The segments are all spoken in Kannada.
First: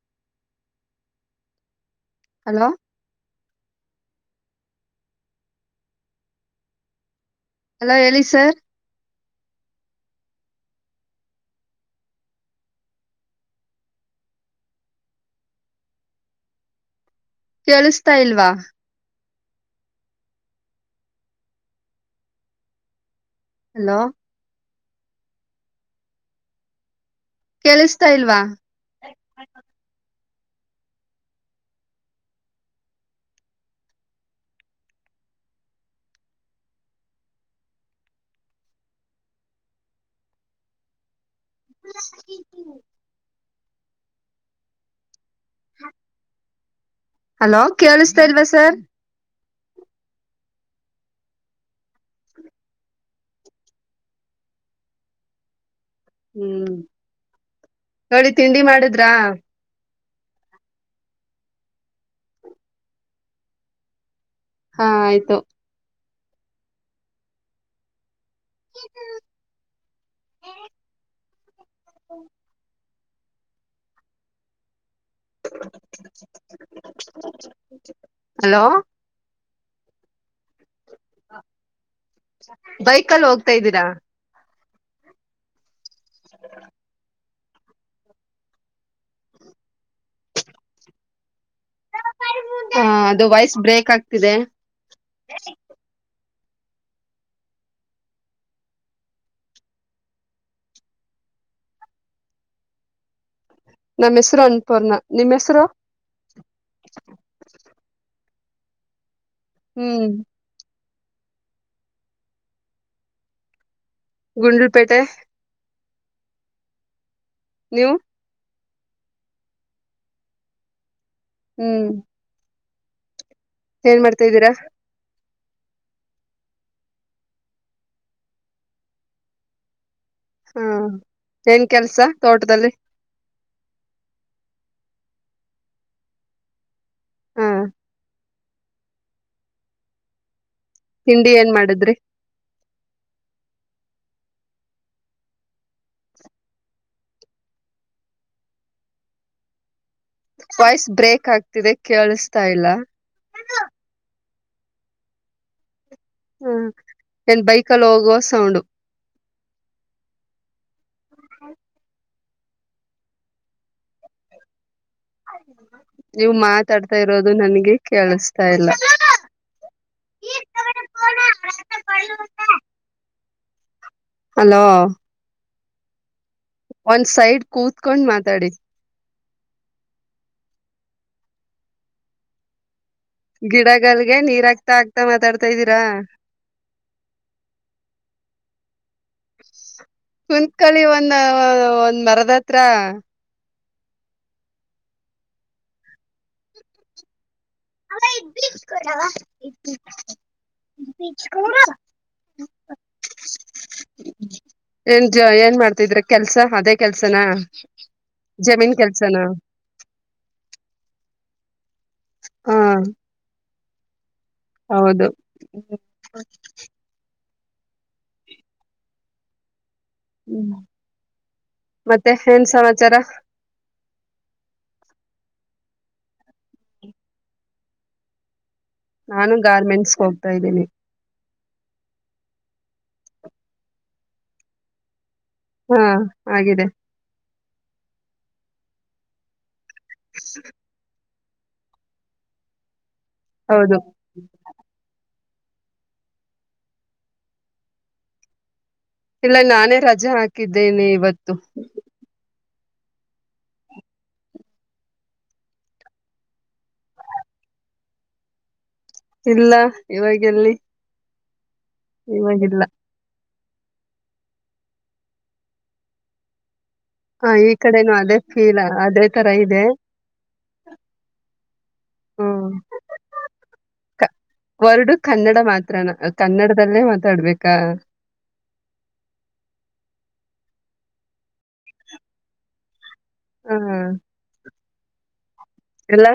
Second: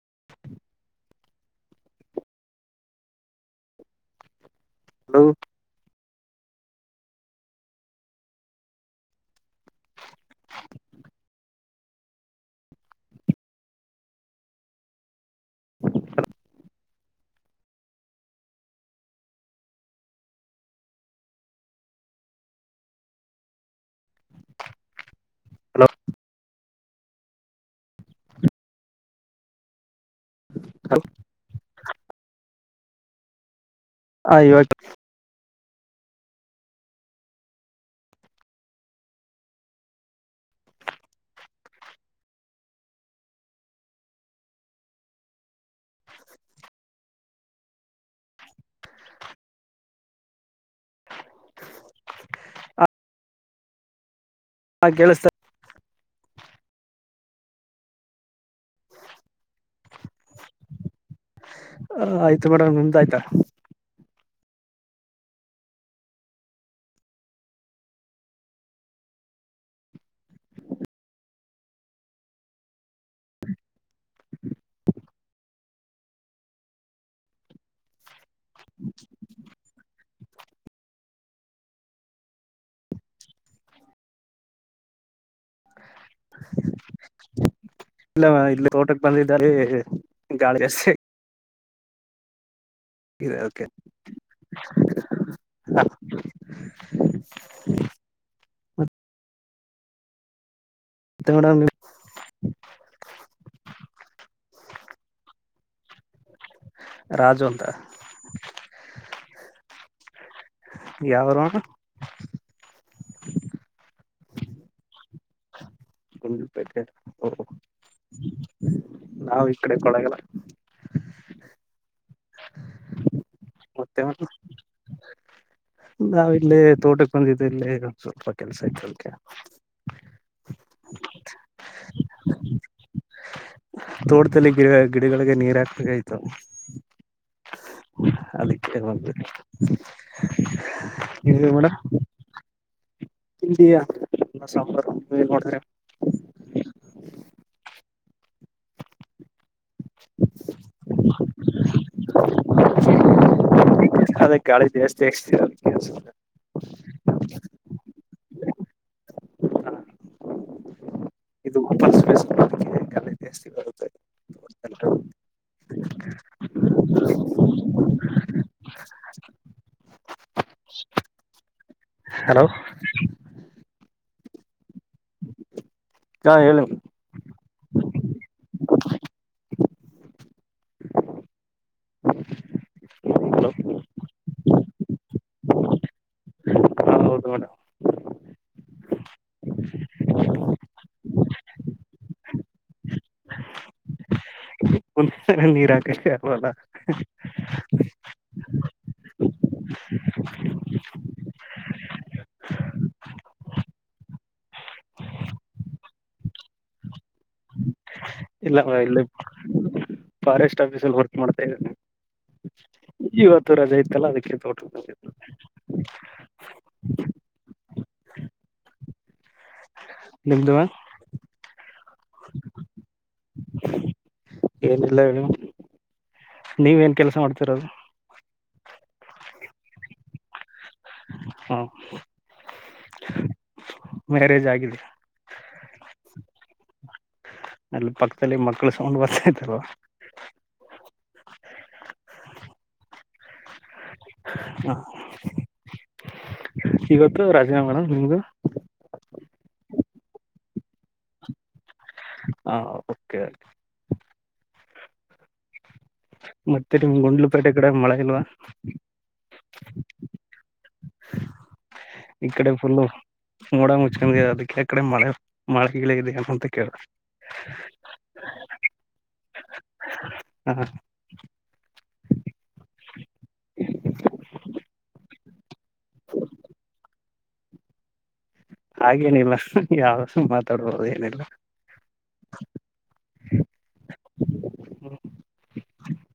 [unintelligible] ಹಲೋ ಹಲೋ ಹಲೋ ಹೇಳಿ ಸರ್ ಕೇಳಿಸತಾ ಇಲ್ವಾ ಹಲೋ ಕೇಳಿಸತಾ ಇಲ್ವಾ ಹಲ ಅಯ್ಯೋ [unintelligible] [inaudible] ಹಲೋ ಕೇಳಿಸತಾ ಇಲ್ವಾ ಸರ್ ಹಾ ಕೇಳಿಸತ ಹ್ಮ್ ನೋಡಿ ತಿಂಡಿ ಮಾಡುದ್ರಾ ಹ ಆಯ್ತು ಮೇಡಮ ನಿಮ್ದ ಆಯ್ತಾ ಹಾ ಆಯ್ತು ಹ ಹಲೋ ಹಾ ಬೈಕಲ್ಲ ಹೋಗ್ತಾ ಇದ್ದೀರಾ [unintelligible] ಇಲ್ಲ ಇಲ್ಲಿ ತೋಟಕ್ ಬಂದಿದ್ದಾರೆ ಗಾಳಿಷ್ಟೆ ಹ ಅದು ಇದೆ ವಾಯ್ಸ್ ಕೆ ಬ್ರೇಕ್ ಆಗ್ತಿದೆ [unintelligible] ತ್ತ ಮಡ ನಾ ಹೆಸರು ಅನ್ಪೋರ್ಣ ನಿಮ್ಮ್ ಹೆಸರು ರಾಜು ಅಂತ ಹ್ಮ್ ಯಾವಾರ ಗುಂಡೂಲ್ಪೇಟೆ ಗುಂಡ್ಲುಪೇಟೆ ಒ ಹವು ನಾವವು ಈ ಕಡೆ ಕೊಳಗಲ್ಲ ಹ್ಮ್ ಏನ್ ಮಾಡ್ತಾದ್ದೀರಾ ನಾವ ಇಲ್ಲಿೇ ತೋಟಕ್ಕೆ ಬಂದಿದ್ದೆ ಇಲ್ಲಿ ಸ್ವಲ್ಪ ಕೆಲ್ಸ ಇತ್ತು ಅದಕೆ ಹ್ಮ ಏನ್ ಕೆಲ್ಸ ತೋಟದಲ್ಲಿ ತೋಟದಲ್ಲಿ ಗಿಡ ಗಿಡಗಳಿಗೆ ನೀರ್ ಹಾಕ್ಬೇಕಯ್ತು ಹಾ ಅದಕ್ಕೆ ಬಂತು ತಿಂಡಿ ಏನ್ ಮಾಡಿದ್ರಿ ಅನ್ನ ಸಾಂಬಾರ್ [unintelligible] ವಾಯ್ಸ್ ಬ್ರೇಕ್ ಆಗ್ತಿದೆ ಕೇಳಿಸತಾ ಇಲ್ಲ ಅದೇ ಗಾಳಿ ಜಾಸ್ತಿ ಹಾಕ್ತತಿರ ಹ್ಮ್ ಏನ್ ಬೈಕ್ ಅಲ್ಲಿ ಹೋಗುವ ಸೌಂಡ ಇದು ಓಪನ್ ಸ್ಪೇಸ್ ಕಲೆ ಜಾಸ್ತಿ ಬರುತ್ತೆ ನೀವು ಮಾತಾಡ್ತಾ ಇರೋದು ನನ್ಗೆ ಕೇಳಿಸತಾ ಇಲ್ಲ [unintelligible] ಹಲೋ ಹಲೋ ಹಾ ಹೇಳಿ ಒನ್ ಸೈಡ್ ಕೂತ್ಕೊಂಡ್ ಮಾತಾಡಿ ಹಲೋ ಗಿಡಗಳಲ್ಗೆ ನೀರಾಗಗ್ತಾ ಆಗ್ತಾ ಮಾತಾಡ್ತಾ ಇದ್ದೀರಾ [inaudible] ಹ ಹೌದು ಮೇಡಮ್ ಕುಂತ್ಕಳಿ ಒಂದ ಒಂದ್ ಮರದ ಹತ್ರ ಮುಂದ ನೀರಾಕವಲ್ಲ ಹ ಇದರ ಸ್ಕ ಏನ್ಜ ಏನ್ ಮಾಡ್ತಿದ್ರ ಕೆಲ್ಸ ಅದೇ ಕೆಲ್ಸನ ಇಲ್ಲವಾ ಇಲ್ಲಿ ಫಾರೆಸ್ಟ್ ಆಫೀಸ್ಲ್ಲಿ ವರ್ಕ್ ಮಾಡ್ತಾ ಇದ್ದೇನೆ ಹಾ ಇತ್ತು ರಜೆ ಇತ್ತಲ್ಲ ಅದಕ್ಕೆ ತೋಟ ಹೌದು ಹ್ಮ್ ನಿದುವಾ ಮತ್ತೆ ಏನ್ ಸಮಾಚಾರ ಏನಿಲ್ಲ ಹೇಳಮ್ ನೀವ ನ್ ಕೆಲ್ಸ ಮಾಡ್ತಿರದು ನಾನು ಗಾರ್ಮೆಂಟ್ಸ್ ಹೋಗ್ತಾ ಇದ್ದೀನಿ ಹ್ಮ ಮ್ಯಾರೇಜ್ ಆಗಿದಿ ಹಾ ಆಗಿದೆ ಅಲ್ಲಿ ಪಕ್ಕದಲ್ಲಿ ಮಕ್ಕಳು ಸೊಂಡ್ ಬರ್ತಾಾಯತಾರವಾ ಹ ಹೌದು ಹ ಇವತ್ತು ರಾಜೀನಾಮೆ ನಿಮ್ದು ಇಲ್ಲ ನಾನೇ ರಜೆ ಹಾಕಿದ್ದೇನೆ ಇವತ್ತು ಹಾ ಕೆ ಮತ್ತೆ ನಿಮ್ ಗುಂಡ್ಲುಪೇಟೆ ಕಡೆ ಮಳೆ ಇಲ್ವಾ ಇಲ್ಲ ಇವಾಗೆಲ್ಲಿ ಇಕಡೆ ಇವಾಗಿಲ್ಲ ಫುಲ್ಲು ಮೋಡ ಮುಚ್ಚಂದ ಅದಕ್ಕೆ ಕಡೆ ಮಳೆ ಮಳೇಳದೆ ಅ ಅಂತ ಕೇಳ ಹ ಈ ಕಡೆನು ಅದೇ ಫೀಲ ಅದೇ ತರ ಇದೆ ಹ ಹ್ಮ ವರ್ಡ್ ಕನ್ನಡ ಮಾತ್ರಣ ಕನ್ನಡದಲ್ಲೇ ಮಾತಾಡ್ಬೇಕಾ ಹಾಗೇನಿಲ್ಲ ಯಾವ ಮಾತಾಡ್ಬೋದು ಏನಿಲ್ಲ ಹ್ಮ್ ಎಲ್ಲಾ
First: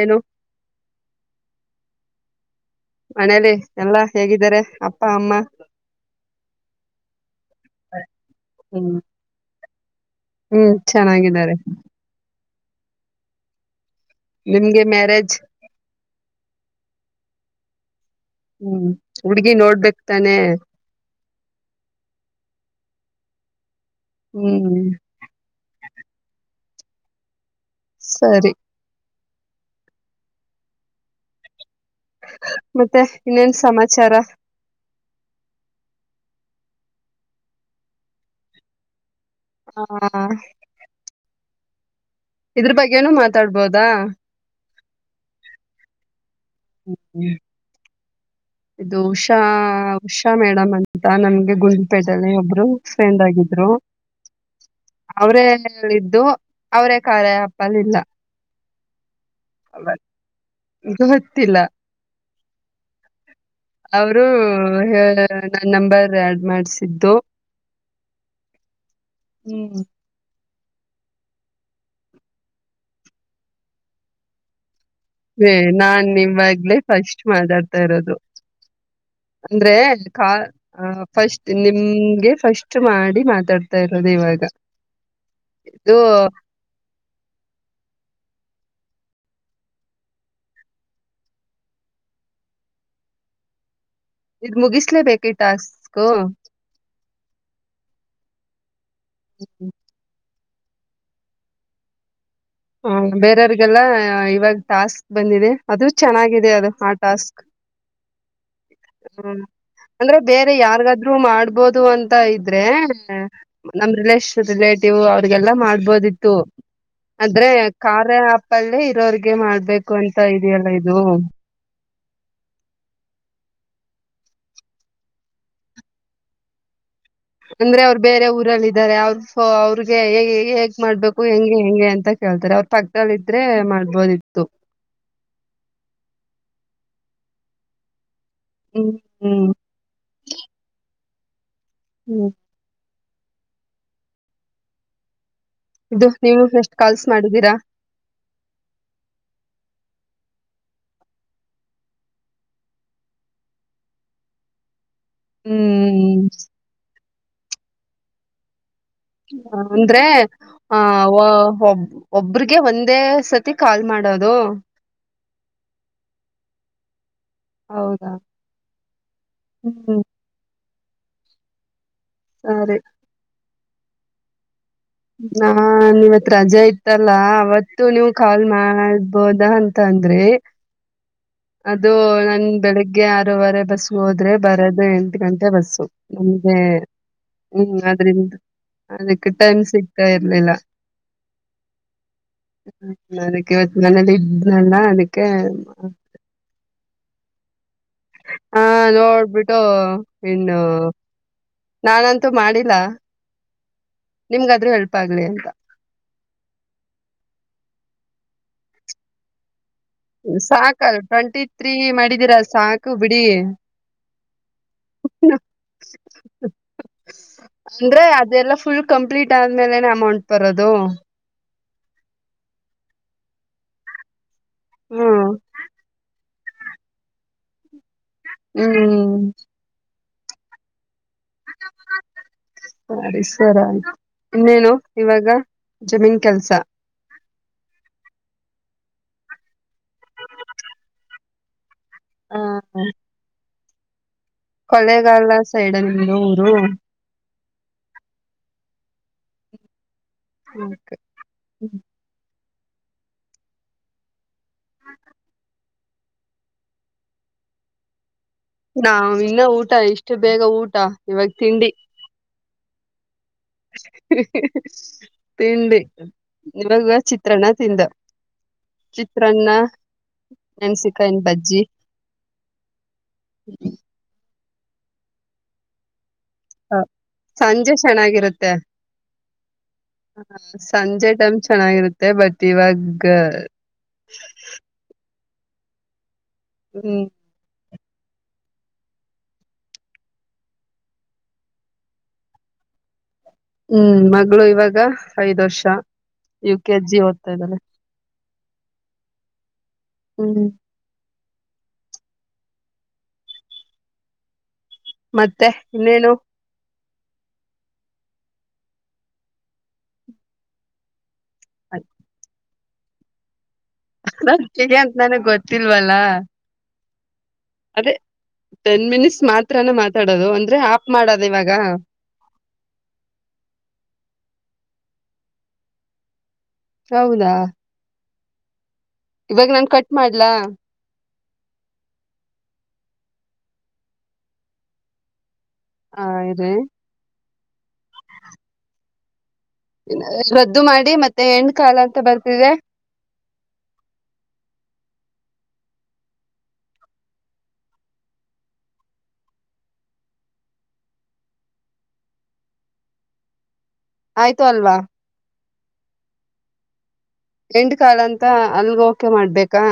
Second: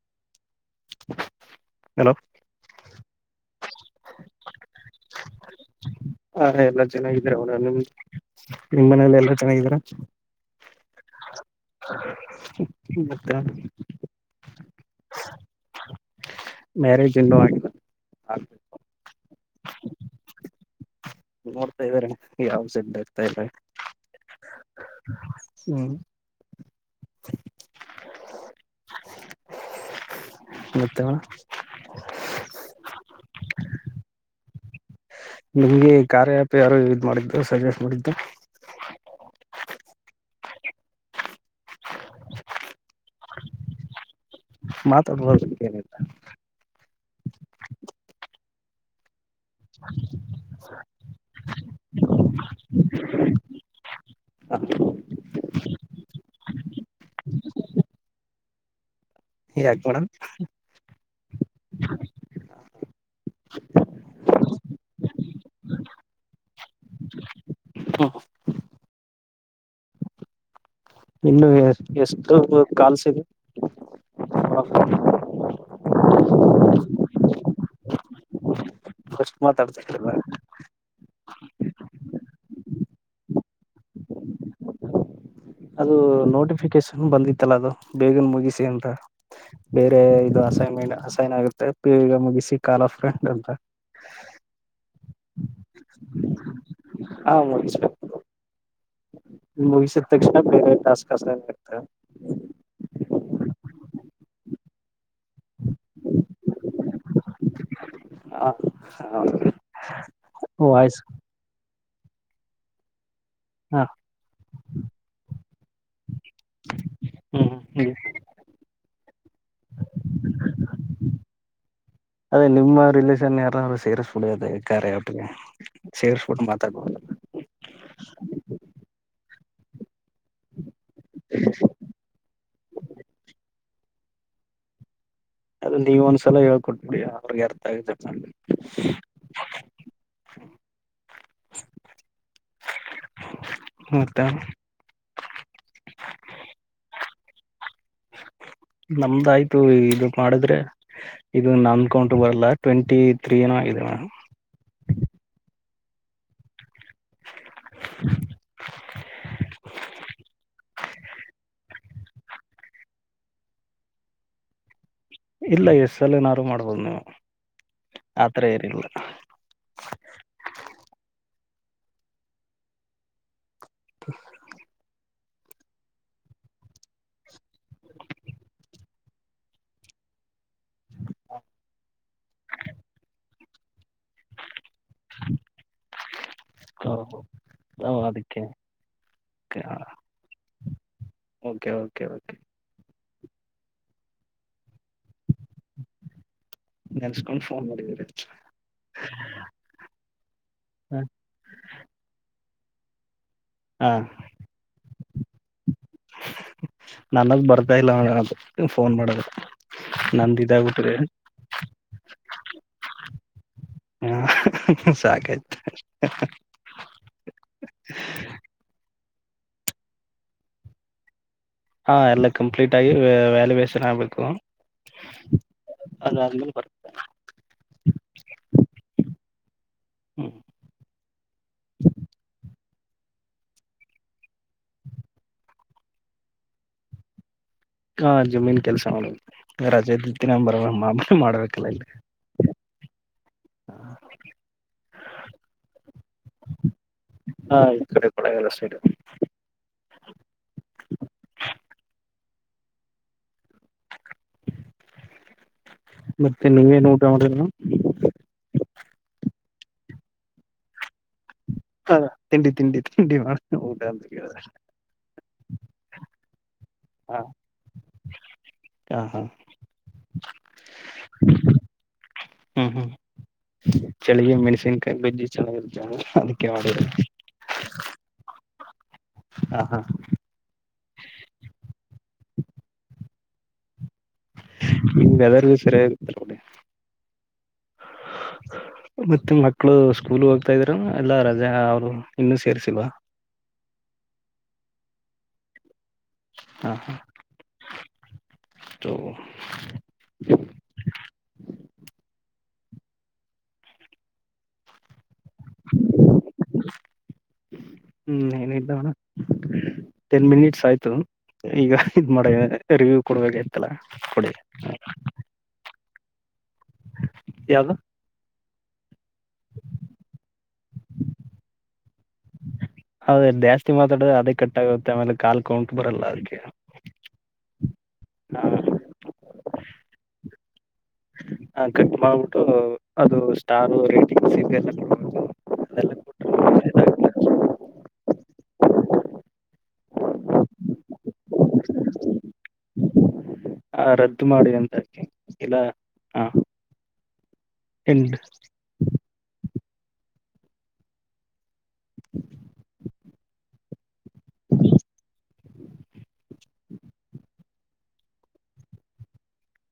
ಏನು ಹಲೋ ಮನೇಲಿ ಎಲ್ಲಾ ಹೇಗಿದ್ದಾರೆ ಅಪ್ಪ ಅಮ್ಮ ಹ ಎಲ್ಲಾ ಚೆನ್ನಾಗಿದರ ಅವರ ನಿಮ ನಿಮ್ ಹ್ಮ್ ಮನೇಲಿ ಎಲ್ಲ ಚೆನ್ನಾಗಿದೀರಾ ಹ್ಮ್ ಚೆನ್ನಾಗಿದ್ದಾರೆ ಮತ್ತೆ ನಿಮ್ಗೆ ಮ್ಯಾರೇಜ್ ಇನ್ನು ಆಗಿಲ್ಲ ಹ್ಮ್ ಹುಡ್ಗಿ ನೋಡ್ಬೇಕಕ್ ತಾನೆ ನೋಡ್ತಾ ಇದ್ದಾರೆ ಯಾವು ಸೆಟ್ ಆಗ್ತಿಲ್ಲ ಹ್ಮ್ [inaudible] ಸರಿ ಗೊತ್ತ ವಿಚಾರ ನಿಮ್ಗೆ ಕಾರ್ಯ್ಯಾಪ ಯಾರು ಇ ಮಾಡಿದ್ದು ಸಜೆಸ್ಟ್ ಮಾಡಿದ್ದು ಹಾ ಇದ್ರ ಬಗ್ಗೆನು ಮಾತಾಡ್ಬೋದಾ ಮಾತಾಡಬೌದು ಏನಿಲ್ಲ ಹ್ಮ್ಮ ದೋಷ್ ಹಾ ಉಷಾ ಮೇಡಮ್ ಅಂತ ನಮ್ಗೆ ಗುಂಡ್ಪೇಟೆಯಲ್ಲಿ ಒಬ್ರು ಫ್ರೆಂಡ್ ಆಗಿದ್ರು ಅವರೇಲ್ಲಿದ್ದು ಅವರೇ ಕಾರ್ಯ ಆಪ್ ಲಿಲ್ಲ ಯಾಕ್ ಮೇಡಂ ಗೊತ್ತಿಲ್ಲ ಅವರು ನನ್ನಂಬರ್ ಆಡ್ ಮಾಡಿಸಿದ್ದು ಹ್ಮ್ ಇನ್ನು ಎಷ್ಟು ಕಾಲ್ಸದೆ ಏ ನಾನ್ ನಿಮ್ವಾಗ್ಲೇ ಫಸ್ಟ್ ಮಾತಾಡ್ತಾ ಇರೋದು ಫಸ್ಟ್ ಅಂದ್ರೆ ಮಾತಾಡ್ತಿರ್ಲಿಲ್ಲ ಕಾಲ್ ಹ ಫಸ್ಟ್ ನಿಮ್ಗೆ ಫಸ್ಟ್ ಮಾಡಿ ಮಾತಾಡ್ತಾ ಇರೋದು ಇವಾಗ ಅದು ಇದು ನೋಟಿಫಿಕೇಶನ್ ಬಂದಿತ್ತಲ್ಲ ಅದು ಬೇಗನ್ ಮುಗಿಸಿ ಅಂತ ಬೇರೆ ಇದು ಅಸೈನ್ಮೆಂಟ್ ಅಸೈನ್ ಆಗುತ್ತೆ ಈಗ ಮುಗಿಸಿ ಕಾಲ ಫ್ರೆಂಡ್ ಅಂತ ಇದ್ ಮುಗಿಸ್ಲೇಬೇಕು ಈ ಟಾಸ್ಕು ಹಾ ಮುಗ ಮುಗಿಸಿದ ತಕ್ಷಣ ಬೇರೆ ಟಾಸ್ಕ್ತ ಹ ಬೇರೆಯವ್ರಿಗೆಲ್ಲ ಇವಾಗ ತಾಸ್ತಿ ಬಂದಿದೆ ಅದು ಚೆನ್ನಾಗಿದೆ ಅದು ಆ ಟಾಸ್ಕ್ ಹ್ಮ್ ಹ ಅಂದ್ರೆ ಬೇರೆ ವಾಯ್ಸ್ ಯಾರ್ಗಾದ್ರು ಮಾಡ್ಬೋದು ದು ಅಂತ ಇದ್ರೆ ಹಾ ನಮ ರಿಲಷ ರಿಲೇಟಿವ್ ಅವ್ರಿಗೆಲ್ಲಾ ಮಾಡ್ಬೋದಿತ್ತು ಆದ್ರೆ ಹ್ಮ್ ಹ್ಮ್ ಖಾರೆ ಹಪಳ್ಳಿ ಇರೋಿಗೆ ಮಾಡ್ಬೇಕು ಅಂತ ಇದೆಯಲ್ಲ ಇದು ಅದೇ ನಿಮ್ಮ ರಿಲೇಷನ್ ಯಾರಾದ್ರು ಸೇರಸ್ಬುಡಿ ಅಥಗೇ ಕಾರ್ಯ ಆಪ್ ಗೆ ಸೇರಿಸಬಿಟ್ಟು ಮಾತಾಡಬೌದು ಅಂದ್ರೆ ಅವ್ರು ಬೇರೆ ಊರಲ್ಲ ಇದಾರೆ ಅವರು ಅವರು ಹೇಗ್ ಮಾಡ್ಬೇಕು ಹೆಂಗೆ ಹೆಂಗೆ ಅಂತ ಕೇಳ್ತಾರೆ ಅವ್ರ ಪಕ್ಕದದಲ್ಲಿ ಇದ್ರೆ ಮಾಡ ಬರಿತ್ತು ಅದು ನೀವ ಒಂದ್ಸಲ ಹೇಳ್ಕೊಟ್ಬಿಡಿ ಅವ್ರಿಗೆ ಅರ್ಥ ಆಗ ಹ್ಮ್ ಹ್ಮ್ ಹ್ಮ್ ಹತ್ತ ಇದು ನೀವು ಎಷ್ಟು ಕಾಲ್ಸ್ ಮಾಡಿದ್ದೀರಾ ಹ ನಮ್ದ ಆಯ್ತು ಇದು ಮಾಡಿದ್ರೆ ಇದು ನಮ್ ಕೌಂಟ್ರ ಬರಲ್ಲ ಟ್ವೆಂಟಿ ತ್ರೀತ ಇವಾ ಹ್ಮ್ ಹಾ ಹ ಒ ಒಬ್ರಿಗೆ ಒಂದೇ ಸತಿ ಕಾಲ್ ಮಾಡೋದು ಇಲ್ಲ ಎಸ್ಸಲ್ಲನಾರು ಮಾಡ್ಬೋದು ನೀವು ಹೌದಾ ಆತರ ಏನಿಲ್ಲ ಹ್ಮ್ ಹ್ಮ್ ಸರಿ ಹ ನಾ ನೀವತ್ ರಜೆ ಇತ್ತಲ್ಲ ಅವತ್ತು ನೀವು ಕಾಲ್ ಮಾಡ್ಬೋದ ಅಂತಂದ ಅದು ನನ್ ಬೆಳಗ್ಗೆ ಆರೂವರೆ ಬಸ್ ಹೋದ್ರೆ ಬರದ ಅ ಎಂಟು ಗಂಟೆ ಬಸ್ಸು ನಮಗೆ ಹ್ಮ್ ಓ ಅದ್ರಿಂದ ಅದಕ್ಕೆ ಅದಕ್ಕೆ ಟೈಮ್ ಸಿಗ್ತಾ ಇರ್ಲಿಲ್ಲ ಓಕೆ ಓಕೆ ಓಕೆ ಅದಕ್ಕೆ ಹೊತ್ತು ನನೆಯಲ್ಲಿ ಇದನಲ್ಲ ಅದಕ್ಕೆ ನೆನ್ಸ್ಕೊಂಡ್ ಫೋನ್ ಮಾಡಿದ್ರಿ ಹಾ ನೋಡ್ಬಿಟ್ಟು ಇನ್ನು ನಾನಂತೂ ಮಾಡಿದ್ದ ಹ ನಿಮ್ಗಾದ್ರೂ ಹೆಲ್ಪ್ ಆಗ್ಲಿ ಅಂತ ನನಗ್ ಬರ್ತಾ ಇಲ್ಲ ಫೋನ್ ಮಾಡದ ಸಾಕಲ್ ಟ್ವೆಂಟಿ ತ್ರೀ ಮಾಡಿದೀರ ಸಾಕು ಬಿಡಿ ಹಾ ಸಾಕೆಜ ಅಂದ್ರೆ ಅದೆಲ್ಲ ಫುಲ್ ಕಂಪ್ಲೀಟ್ ಆದ್ಮೇಲೆನೆ ಅಮೌಂಟ್ ಬರೋದು ಹಾ ಎಲ್ಲ ಕಂಪ್ಲೀಟ್ ಆಗಿ ವ್ಯಾಲ್ಯುವೇಷನ್ ಆಗ್ಬೇಕು ಹ್ಮ್ ಬರ್ ಹ್ಮ್ ಹ್ಮ ಸರಿ ಸರಿ ಆಯ್ತು ಇನ್ನೇನು ಇವಾಗ ಜಮೀನ್ ಕೆಲ್ಸ ಹಾ ಜಮೀನ್ ಕೆಲ್ಸ ಮಾಡ ರಜೆ ಇದತಿನ ಬರ ಮಾಮ ಮಾಡ್ಬೇಕಲ್ಲಾ ಇಲ್ಲಿ ಆ ಕೊಲೆೆಗಾಲ ಸೈಡ್ಲ್ಲಿರುವ ಊರು ಹ ಈ ಕಡೆ ಕೊಡಗಲ್ಲ ಸೈಡ್ ಹಕೆ ಹ್ಮ ಮತ್ತೆ ನೀವೇನ್ ಊಟ ಮಾಡ ನಾವ ಇನ್ನ ಊಟ ಇಷ್ಟು ಬೇಗ ಊಟ ಇವಾಗ ಹೌ ತಿಂಡಿ ತಿಂಡಿ ತಿಂಡಿ ಮಾಡ ಊಟ ಅಂತ ಕೇಳಿದ ತಿಂಡ ಇವಾಗ ಹ ಚಿತ್ರಣ ತಿಂದ ಹ ಹಾ ಚಿತ್ರಾನ್ನ ನೆನ್ಸಿಕ ಇನ್ ಬಜ್ಜಿ ಹ್ಮ್ ಹ್ಮ್ ಚಳ ತನ್ಕಿ ಬಜಿ ಚೆನ್ನಾಗಿರುತ್ತೆದು ಹ ಸಂಜೆ ಚೆನ್ನಾಗಿರುತ್ತೆ ಹಾ ಹಾ ಸಂಜೆ ಟೈಮ್ ಚೆನ್ನಾಗಿರುತ್ತೆ ಬಟ್ ಇವಾಗ ಸ ಸರಿರಾಗತರಕೊಂಡ ಹ್ಮ್ ಮತ್ತೆ ಮಕ್ಕಳು ಸ್ಕೂಲ್ ಹೋಗ್ತಾ ಇದ್ರ ಎಲ್ಲ ರಜಾ ಅವರು ಇನ್ನುೂ ಸೇರ್ಸಲ್ಿವ ಹ್ಮ್ ಮಗಳು ಇವಾಗ ಐದ್ ವರ್ಷ ಯು ಕೆ ಎಚ್ ಜಿ ಓದ್ತಾ ಇದಾರೆ ತ ಹ್ಮ್ ಮತ್ತೆ ಇನ್ನೇನು ಹ್ಮ್ ಏನಿದ್ದಾವಣ ಟೆನ್ ಮಿನಿಟ್ಸ್ ಆಯ್ತು ಈಗ ಇದ್ ಮಾಡೇ ರಿವ್ಯೂ ಕೊಡ್ಬೇಕ ನ ಹಗೆ ಅಂತ ನನಗ್ ಗೊತ್ತಿಲ್ವಲ್ಲ ಯಾಗ ಅದೇ ಟೆನ್ ಮಿನಿಟ್ಸ್ ಮಾತ್ರಾನ ಮಾತಾಡೋದು ಅಂದ್ರೆ ಆಫ ಮಾಡದು ಇವಾಗ ಹೌದ ಜಾಸ್ತಿ ಮಾತಾಡ್ರೆ ಅದೇ ಕಟ್ಾಗುತ್ತೆ ಆಮೇಲೆ ಕಾಲ್ ಕೌಂಟಟ್ ಬರಲ್ಲ ಅದಕ್ಕೆ ಹೌದಾ ಹಾ ಇವಾಗ ನಾನ್ ಕಟ್ ಮಾಡ್ಲ ಹ ಕಟ್ ಮಾಡ್ಬಿಟ್ಟು ಅದು ಸ್ಟಾರ ರೇಟಿಂಗ್ ಹಾ ಇದೆೇ ರದ್ದು ಮಾಡಿ ಮತ್ತೆ ಹೆಣ ಕಾಲ ಅಂತ ಬರ್ತಿದೆ ಹಾ ರದ್ದು ಮಾಡಿ ಅಂತ ಇಲ್ಲ ಹಾ ಎಂಡ [inaudible] ಆಯ್ತು ಅಲ್ವಾ [inaudible] ಎಂಟು ಕಾಲ ಅಂತ ಅಲ್ಗ ಓಕೆ ಮಾಡ್ಬೇಕಾ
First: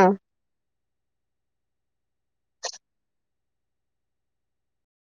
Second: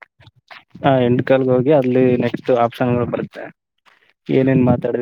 ಹಾ ಹೆಂಡಟ್ ಕಾಲ್ ಹೋಗಿ ಅಲ್ಲಿ ನೆಕ್ಸ್ಟ್ ಆಪ್ಷನ್ಗಳು ಬರುತ್ತೆ ಏನೇನ್ ಮಾತಾಡ್ರಿ